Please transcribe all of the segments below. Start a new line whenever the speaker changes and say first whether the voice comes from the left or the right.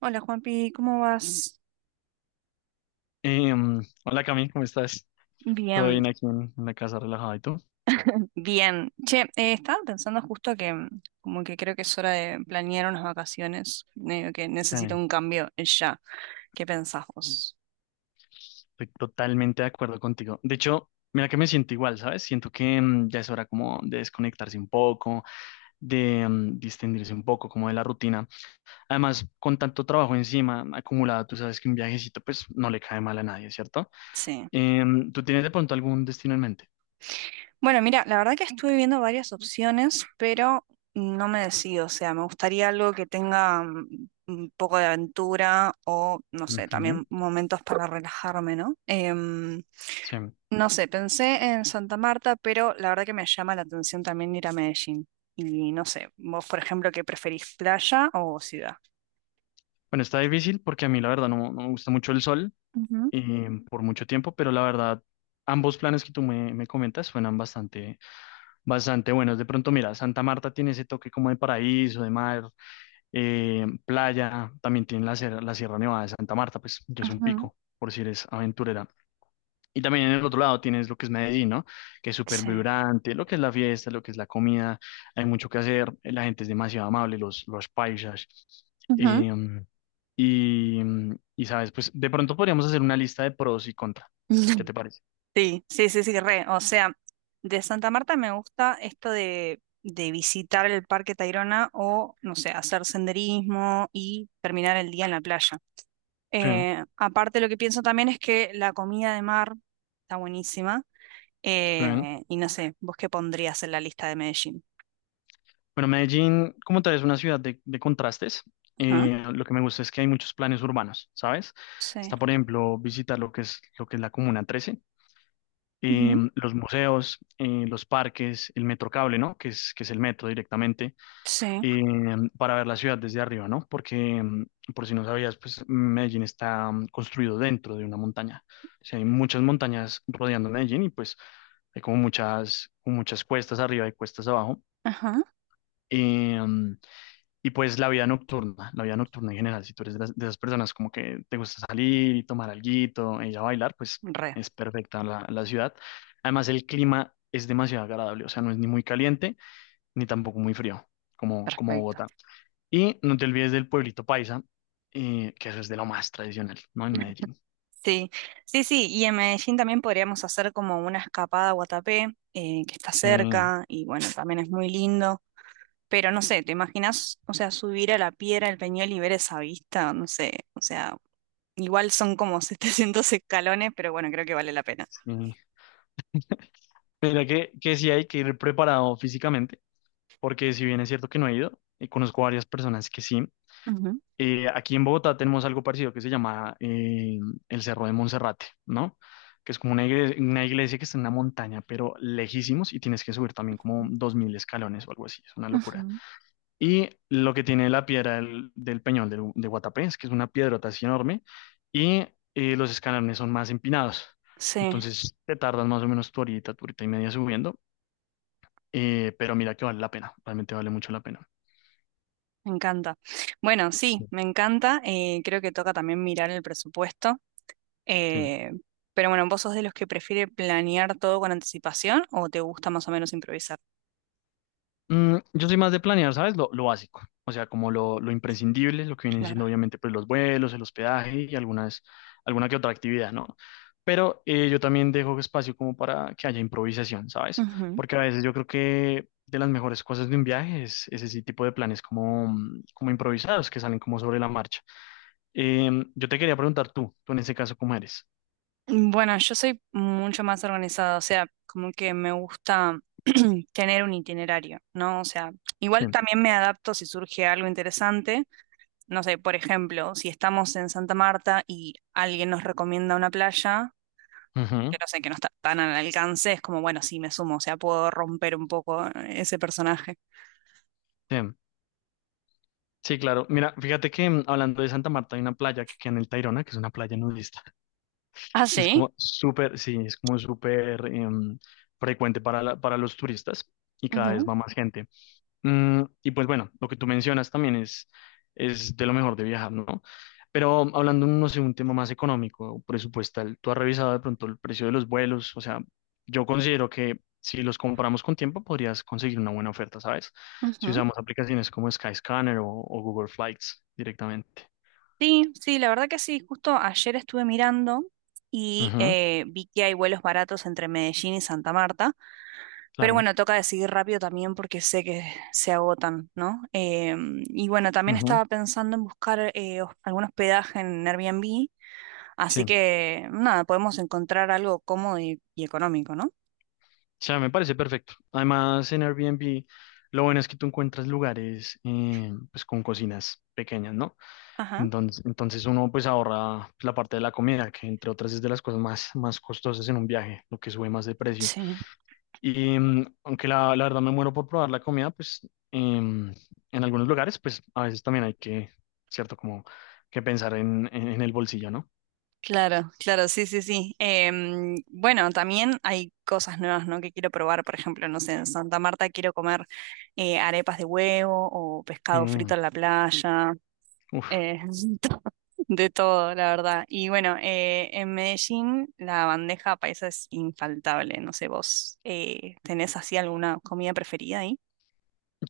right: Hola Juanpi, ¿cómo vas?
left: Hola Cami, ¿cómo estás? Todo
right: Bien,
left: bien aquí en la casa relajado, ¿y tú?
right: bien. Che, estaba pensando justo que como que creo que es hora de planear unas vacaciones, medio que necesito
left: Sí,
right: un cambio ya. ¿Qué pensás vos?
left: estoy totalmente de acuerdo contigo. De hecho, mira que me siento igual, ¿sabes? Siento que ya es hora como de desconectarse un poco, de distendirse un poco como de la rutina. Además, con tanto trabajo encima acumulado, tú sabes que un viajecito pues no le cae mal a nadie, ¿cierto?
right: Sí.
left: ¿Tú tienes de pronto algún destino en mente?
right: Bueno, mira, la verdad que estuve viendo varias opciones, pero no me decido. O sea, me gustaría algo que tenga un poco de aventura o, no sé,
left: Ujú,
right: también momentos para relajarme, ¿no?
left: sí.
right: No sé, pensé en Santa Marta, pero la verdad que me llama la atención también ir a Medellín. Y no sé, vos, por ejemplo, ¿qué preferís, playa o ciudad?
left: Bueno, está difícil porque a mí la verdad no me gusta mucho el sol,
right: Ujú,
left: por mucho tiempo, pero la verdad, ambos planes que tú me comentas suenan bastante buenos. De pronto, mira, Santa Marta tiene ese toque como de paraíso, de mar, playa, también tiene la Sierra Nevada de Santa Marta, pues, que es un
right: ujú,
left: pico, por si eres aventurera. Y también en el otro lado tienes lo que es Medellín, ¿no? Que es súper
right: sí.
left: vibrante, lo que es la fiesta, lo que es la comida, hay mucho que hacer, la gente es demasiado amable, los paisas.
right: Ujú.
left: em, y sabes, pues de pronto podríamos hacer una lista de pros y contra. ¿Qué te parece?
right: Sí, sí, sí, sí, re. O sea, de Santa Marta me gusta esto de visitar el Parque Tayrona o, no sé, hacer senderismo y terminar el día en la playa.
left: Sí,
right: Aparte, lo que pienso también es que la comida de mar está buenísima.
left: sí. Bueno,
right: Y no sé, ¿vos qué pondrías en la lista de Medellín?
left: Medellín, como tal, es una ciudad de contrastes.
right: Ajá,
left: Lo que me gusta es que hay muchos planes urbanos, ¿sabes?
right: sí.
left: Está, por ejemplo, visitar lo que es la Comuna 13,
right: Ujú,
left: los museos, los parques, el metro cable, ¿no? Que es el metro directamente.
right: sí.
left: Eh, para ver la ciudad desde arriba, ¿no? Porque, por si no sabías, pues Medellín está construido dentro de una montaña. O sea, hay muchas montañas rodeando Medellín y pues hay como muchas cuestas arriba y cuestas abajo.
right: Ajá.
left: Eh, mm, y pues la vida nocturna en general, si tú eres de, de esas personas como que te gusta salir y tomar alguito y ya bailar, pues
right: Re,
left: es perfecta la ciudad. Además, el clima es demasiado agradable, o sea, no es ni muy caliente ni tampoco muy frío, como
right: perfecto.
left: Bogotá. Y no te olvides del pueblito paisa, que eso es de lo más tradicional, ¿no? En Medellín.
right: Sí, sí, sí. Y en Medellín también podríamos hacer como una escapada a Guatapé, que está
left: Sí,
right: cerca y bueno, también es muy lindo. Pero no sé, ¿te imaginas, o sea, subir a la piedra del Peñol y ver esa vista? No sé, o sea, igual son como 700 escalones, pero bueno, creo que vale la pena.
left: sí. Mira que sí hay que ir preparado físicamente, porque si bien es cierto que no he ido, y conozco varias personas que sí.
right: Ujú,
left: Aquí en Bogotá tenemos algo parecido que se llama el Cerro de Monserrate, ¿no? Que es como una iglesia que está en una montaña, pero lejísimos, y tienes que subir también como 2000 escalones o algo así, es una locura.
right: ujú,
left: Y lo que tiene la piedra del Peñol de Guatapé es que es una piedrota así enorme y los escalones son más empinados.
right: sí.
left: Entonces te tardas más o menos tu horita y media subiendo, pero mira que vale la pena, realmente vale mucho la pena.
right: Me encanta. Bueno, sí,
left: Sí.
right: me encanta. Eh, creo que toca también mirar el presupuesto.
left: Sí.
right: eh, pero bueno, ¿vos sos de los que prefiere planear todo con anticipación o te gusta más o menos improvisar?
left: Yo soy más de planear, ¿sabes? Lo básico, o sea, como lo imprescindible, lo que vienen siendo
right: Claro.
left: obviamente pues los vuelos, el hospedaje y algunas, alguna que otra actividad, ¿no? Pero yo también dejo espacio como para que haya improvisación, ¿sabes?
right: Ujú.
left: Porque a veces yo creo que de las mejores cosas de un viaje es ese tipo de planes como, como improvisados que salen como sobre la marcha. Yo te quería preguntar tú en ese caso, ¿cómo eres?
right: Bueno, yo soy mucho más organizada, o sea, como que me gusta tener un itinerario, ¿no? O sea,
left: Sí.
right: igual también me adapto si surge algo interesante. No sé, por ejemplo, si estamos en Santa Marta y alguien nos recomienda una playa que
left: Ujú.
right: no sé, que no está tan al alcance, es como, bueno, sí, me sumo. O sea, puedo romper un poco ese personaje.
left: Sí. Sí, claro. Mira, fíjate que hablando de Santa Marta hay una playa que queda en el Tayrona, que es una playa nudista.
right: Ah,
left: Es
right: sí.
left: como súper, sí, es como súper frecuente para, para los turistas y cada vez
right: Ujú,
left: va más gente. Y pues bueno, lo que tú mencionas también es de lo mejor de viajar, ¿no? Pero hablando, no sé, un tema más económico, presupuestal, ¿tú has revisado de pronto el precio de los vuelos? O sea, yo considero que si los compramos con tiempo podrías conseguir una buena oferta, ¿sabes? Si
right: ujú.
left: usamos aplicaciones como Skyscanner o Google Flights directamente.
right: Sí, sí, la verdad que sí, justo ayer estuve mirando y
left: Ujú,
right: vi que hay vuelos baratos entre Medellín y Santa Marta, pero
left: claro.
right: bueno, toca decidir rápido también porque sé que se agotan, ¿no? Y bueno, también
left: Ujú,
right: estaba pensando en buscar algún hospedaje en Airbnb, así
left: sí.
right: que nada, podemos encontrar algo cómodo y económico, ¿no?
left: O sea, me parece perfecto. Además, en Airbnb, lo bueno es que tú encuentras lugares pues con cocinas pequeñas, ¿no?
right: Ajá.
left: Entonces uno pues ahorra pues, la parte de la comida, que entre otras es de las cosas más, más costosas en un viaje, lo que sube más de precio.
right: Sí.
left: Y aunque la verdad me muero por probar la comida, pues em, en algunos lugares, pues a veces también hay que, ¿cierto? Como que pensar en el bolsillo, ¿no?
right: Claro, claro, sí, sí, sí. Em, bueno, también hay cosas nuevas, ¿no? Que quiero probar, por ejemplo, no sé, en Santa Marta quiero comer arepas de huevo o pescado frito
left: Eh,
right: en la playa,
left: uf.
right: eh, to- de todo, la verdad. Y bueno, en Medellín la bandeja paisa es infaltable. No sé, vos ¿tenés así alguna comida preferida ahí?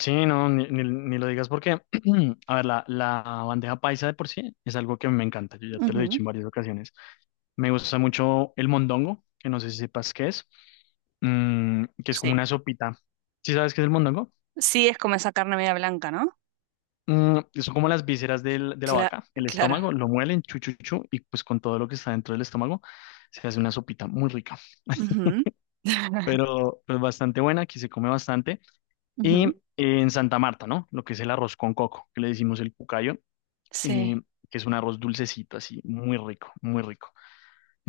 left: Sí, no, ni lo digas porque, a ver, la bandeja paisa de por sí es algo que me encanta, yo ya te lo he
right: Ujú.
left: dicho en varias ocasiones. Me gusta mucho el mondongo, que no sé si sepas qué es, que es como
right: Sí,
left: una sopita. ¿Sí sabes qué es el mondongo?
right: sí, es como esa carne media blanca, ¿no?
left: Mm, son como las vísceras de la
right: cla-
left: vaca, el
right: claro.
left: estómago, lo muelen, chu, chu, chu, y pues con todo lo que está dentro del estómago se hace una sopita muy rica,
right: Ujú.
left: pero pues bastante buena, aquí se come bastante. Y
right: Ujú.
left: en Santa Marta, ¿no? Lo que es el arroz con coco, que le decimos el cucayo, eh,
right: Sí.
left: que es un arroz dulcecito, así, muy rico, muy rico.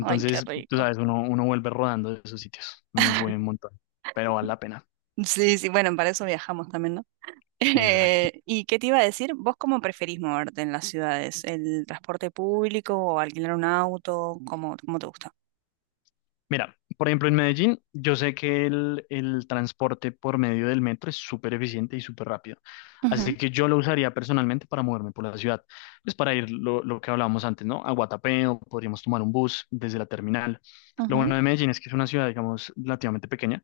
right: Ay, qué
left: tú
right: rico.
left: sabes, uno vuelve rodando de esos sitios, uno sube un montón, pero vale la pena.
right: Sí, sí, bueno, para eso viajamos también, ¿no?
left: Exacto.
right: ¿Y qué te iba a decir? ¿Vos cómo preferís moverte en las ciudades? ¿El transporte público o alquilar un auto? ¿Cómo, cómo te gusta?
left: Mira, por ejemplo, en Medellín, yo sé que el transporte por medio del metro es súper eficiente y súper rápido.
right: Ujú,
left: Así que yo lo usaría personalmente para moverme por la ciudad. Pues para ir lo que hablábamos antes, ¿no? A Guatapé o podríamos tomar un bus desde la terminal. Lo
right: ujú,
left: bueno de Medellín es que es una ciudad, digamos, relativamente pequeña.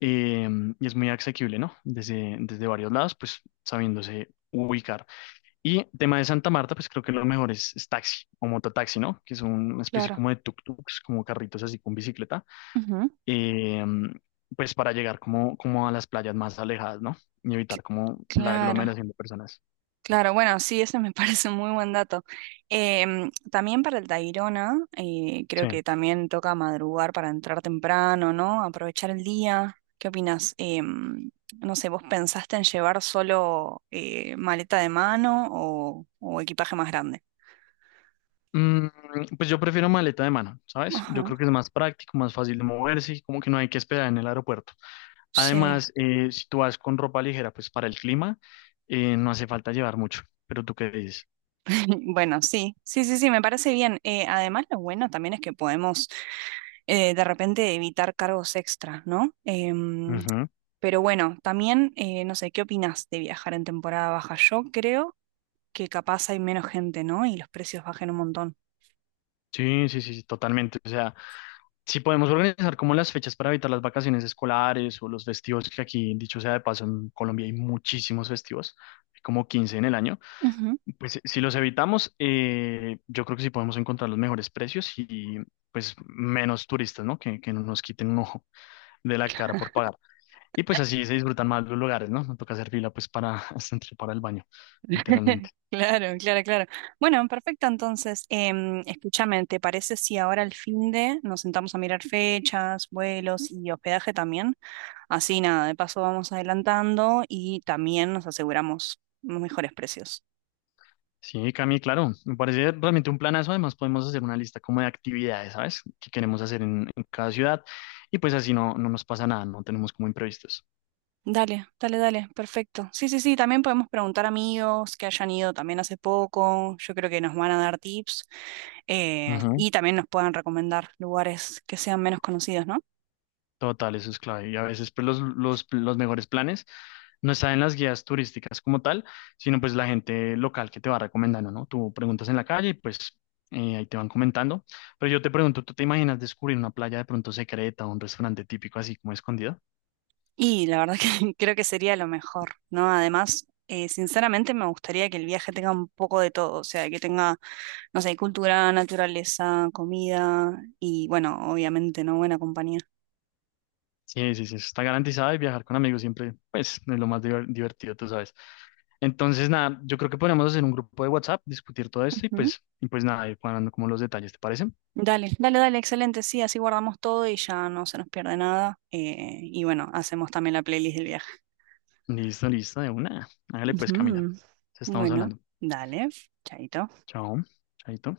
left: eh, y es muy asequible, ¿no? Desde varios lados, pues sabiéndose ubicar. Y tema de Santa Marta, pues creo que lo mejor es taxi o mototaxi, ¿no? Que es una especie
right: claro.
left: como de tuk-tuks, como carritos así con bicicleta,
right: Ujú,
left: eh, pues para llegar como a las playas más alejadas, ¿no? Y evitar
right: cl-
left: como la
right: claro.
left: aglomeración de personas.
right: Claro, bueno, sí, ese me parece un muy buen dato. Em, también para el Tayrona, creo
left: Sí.
right: que también toca madrugar para entrar temprano, ¿no? Aprovechar el día. ¿Qué opinas? No sé, ¿vos pensaste en llevar solo maleta de mano o equipaje más grande?
left: Mm, pues yo prefiero maleta de mano, ¿sabes? Yo
right: Ajá,
left: creo que es más práctico, más fácil de moverse y como que no hay que esperar en el aeropuerto.
right: sí.
left: Además, si tú vas con ropa ligera, pues para el clima, no hace falta llevar mucho. Pero tú qué dices.
right: Bueno, sí, sí, sí, sí, me parece bien. Además, lo bueno también es que podemos de repente evitar cargos extras, ¿no?
left: Ujú.
right: Pero bueno, también, no sé, ¿qué opinas de viajar en temporada baja? Yo creo que capaz hay menos gente, ¿no? Y los precios bajen un montón.
left: Sí, sí, sí, sí, totalmente. O sea, si podemos organizar como las fechas para evitar las vacaciones escolares o los festivos, que aquí, dicho sea de paso, en Colombia hay muchísimos festivos, hay como 15 en el año,
right: Ujú.
left: pues si los evitamos, yo creo que sí podemos encontrar los mejores precios y pues menos turistas, ¿no? Que no nos quiten un ojo de la cara por pagar. Y pues así se disfrutan más los lugares, ¿no? No toca hacer fila pues para hasta entrar para el baño, literalmente.
right: Claro, claro, claro. Bueno, perfecto. Entonces, em, escúchame, ¿te parece si ahora al fin de nos sentamos a mirar fechas, vuelos y hospedaje también? Así nada, de paso vamos adelantando y también nos aseguramos los mejores precios.
left: Sí, Cami, claro, me parece realmente un planazo. Además, podemos hacer una lista como de actividades, ¿sabes? Que queremos hacer en cada ciudad. Y pues así no, no nos pasa nada, no tenemos como imprevistos.
right: Dale, dale, dale, perfecto. Sí, sí, sí, también podemos preguntar a amigos que hayan ido también hace poco. Yo creo que nos van a dar tips y también nos puedan recomendar lugares que sean menos conocidos, ¿no?
left: Total, eso es clave. Y a veces pues, los mejores planes no están en las guías turísticas como tal, sino pues la gente local que te va recomendando, ¿no? Tú preguntas en la calle y pues ahí te van comentando. Pero yo te pregunto, ¿tú te imaginas descubrir una playa de pronto secreta o un restaurante típico así como escondido?
right: Y la verdad que creo que sería lo mejor, ¿no? Además, sinceramente me gustaría que el viaje tenga un poco de todo, o sea, que tenga, no sé, cultura, naturaleza, comida y, bueno, obviamente, ¿no? Buena compañía.
left: Sí, sí, sí, eso está garantizado y viajar con amigos siempre pues es lo más divertido, tú sabes. Entonces, nada, yo creo que podríamos hacer un grupo de WhatsApp, discutir todo esto y pues nada, ir cuadrando como los detalles, ¿te parece?
right: Dale, dale, dale, excelente. Sí, así guardamos todo y ya no se nos pierde nada. Eh, y bueno, hacemos también la playlist del viaje.
left: Listo, listo, de una. Hágale pues, Camila.
right: Ujú.
left: Entonces estamos
right: Bueno,
left: hablando.
right: dale, chaito.
left: Chao. Chaito.